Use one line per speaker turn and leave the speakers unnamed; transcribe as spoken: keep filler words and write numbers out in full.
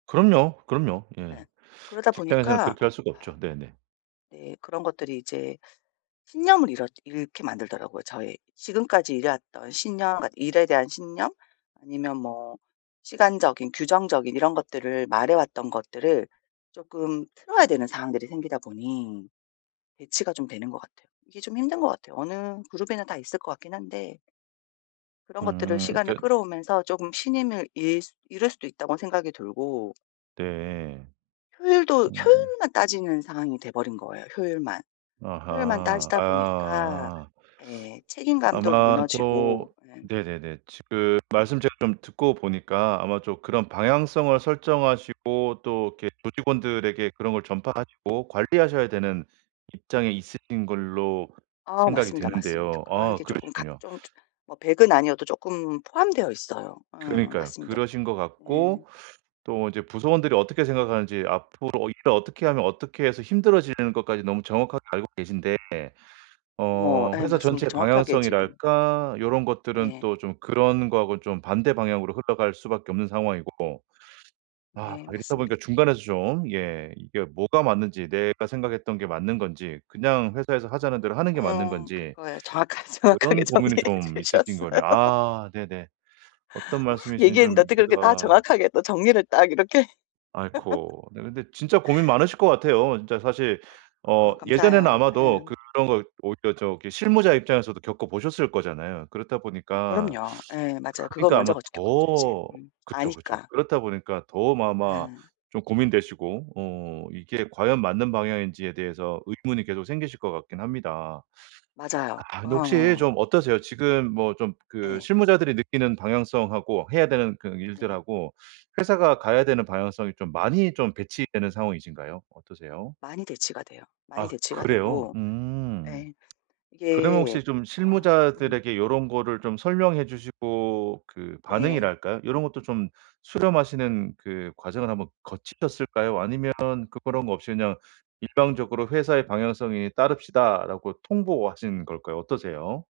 그럼요 그럼요. 예.
네. 그러다
직장에서는
보니까
그렇게 할 수가 없죠. 네네.
네. 그런 것들이 이제 신념을 잃었 잃게 만들더라고요 저의. 지금까지 일해왔던 신념 그러니까 일에 대한 신념 아니면 뭐 시간적인 규정적인 이런 것들을 말해왔던 것들을 쪼끔 틀어야 되는 상황들이 생기다 보니 대치가 좀 되는 것 같아요. 이게 좀 힘든 것 같아요. 어느 그룹이나 다 있을 것 같긴 한데 그런 것들을
음.
시간을
그러니까
끌어오면서 조금 신임을 잃 수 잃을 수도 있다고 생각이 들고
네.
효율도
음.
효율만 따지는 상황이 돼 버린 거예요, 효율만. 효율만
아하.
따지다 보니까
아.
예 책임감도
아마
무너지고
또
예.
네네네. 지금 말씀 제가 좀 듣고 보니까 아마 또 그런 방향성을 설정하시고 또 이렇게 조직원들에게 그런 걸 전파하시고 관리하셔야 되는 입장이 있으신 걸로
아
생각이
맞습니다 맞습니다.
되는데요.
그런
아
게 쪼금 각
그러시군요.
좀 저 뭐 백 은 아니어도 쪼끔 포함되어 있어요. 어
그러니까요.
맞습니다.
그러신 것
예.
같고 또 이제 구성원들이 어떻게 생각하는지 앞으로 일을 어떻게 하면 어떻게 해서 힘들어지는 것까지 너무 정확하게 알고 계신데
뭐
어
예
회사
맞습니다.
전체의
정확하게 지금 음
방향성이랄까 요런 것들은
네.
또 좀 그런 거하고는 좀 반대 방향으로 흘러갈 수밖에 없는 상황이고 아
네
이렇다 보니까
맞습니다.
중간에서 좀 예 이게 뭐가 맞는지 내가 생각했던 게 맞는 건지 그냥 회사에서 하자는 대로 하는 게 맞는
어
건지
그거예요. 정확하게 정확하게
그런 고민이
정리해
좀 있으신
주셨어요.
거네요. 아 네네. 어떤
막
말씀이신지
얘기했는데
좀
어떻게 그렇게 다
이해가
정확하게 또 정리를 딱 이렇게
아이코. 네 근데 진짜 고민 많으실 것 같아요. 진짜 사실 어
아
예전에는
감사해요.
아마도
네.
그런 거 오히려 저기 실무자 입장에서도 겪어 보셨을 거잖아요. 그렇다
뭐
보니까
그럼요. 예 맞아요. 그걸
그니까
먼저
아마
거 저 겪었죠 이제.
더
음.
그쵸. 그쵸.
아니까.
그렇다 보니까 더 아마
예.
좀 고민되시고 어 이게 과연 맞는 방향인지에 대해서 의문이 계속 생기실 것 같긴 합니다.
맞아요.
아 근데 혹시
어.
좀 어떠세요? 지금 뭐 좀 그
예.
실무자들이 느끼는 방향성하고 해야 되는 그
네.
일들하고 회사가 가야 되는 방향성이 좀 많이 좀 대치되는 상황이신가요? 어떠세요?
많이 대치가 돼요. 많이
아
대치가
그래요?
되고
음.
예
그러면
이게
혹시 좀
어 음.
실무자들에게 요런 거를 좀 설명해 주시고 그
네.
반응이랄까요. 요런 것도 좀 수렴하시는 그 과정을 한번 거치셨을까요 아니면 그런 거 없이 그냥 "일방적으로 회사의 방향성에 따릅시다."라고 통보하신 걸까요? 어떠세요?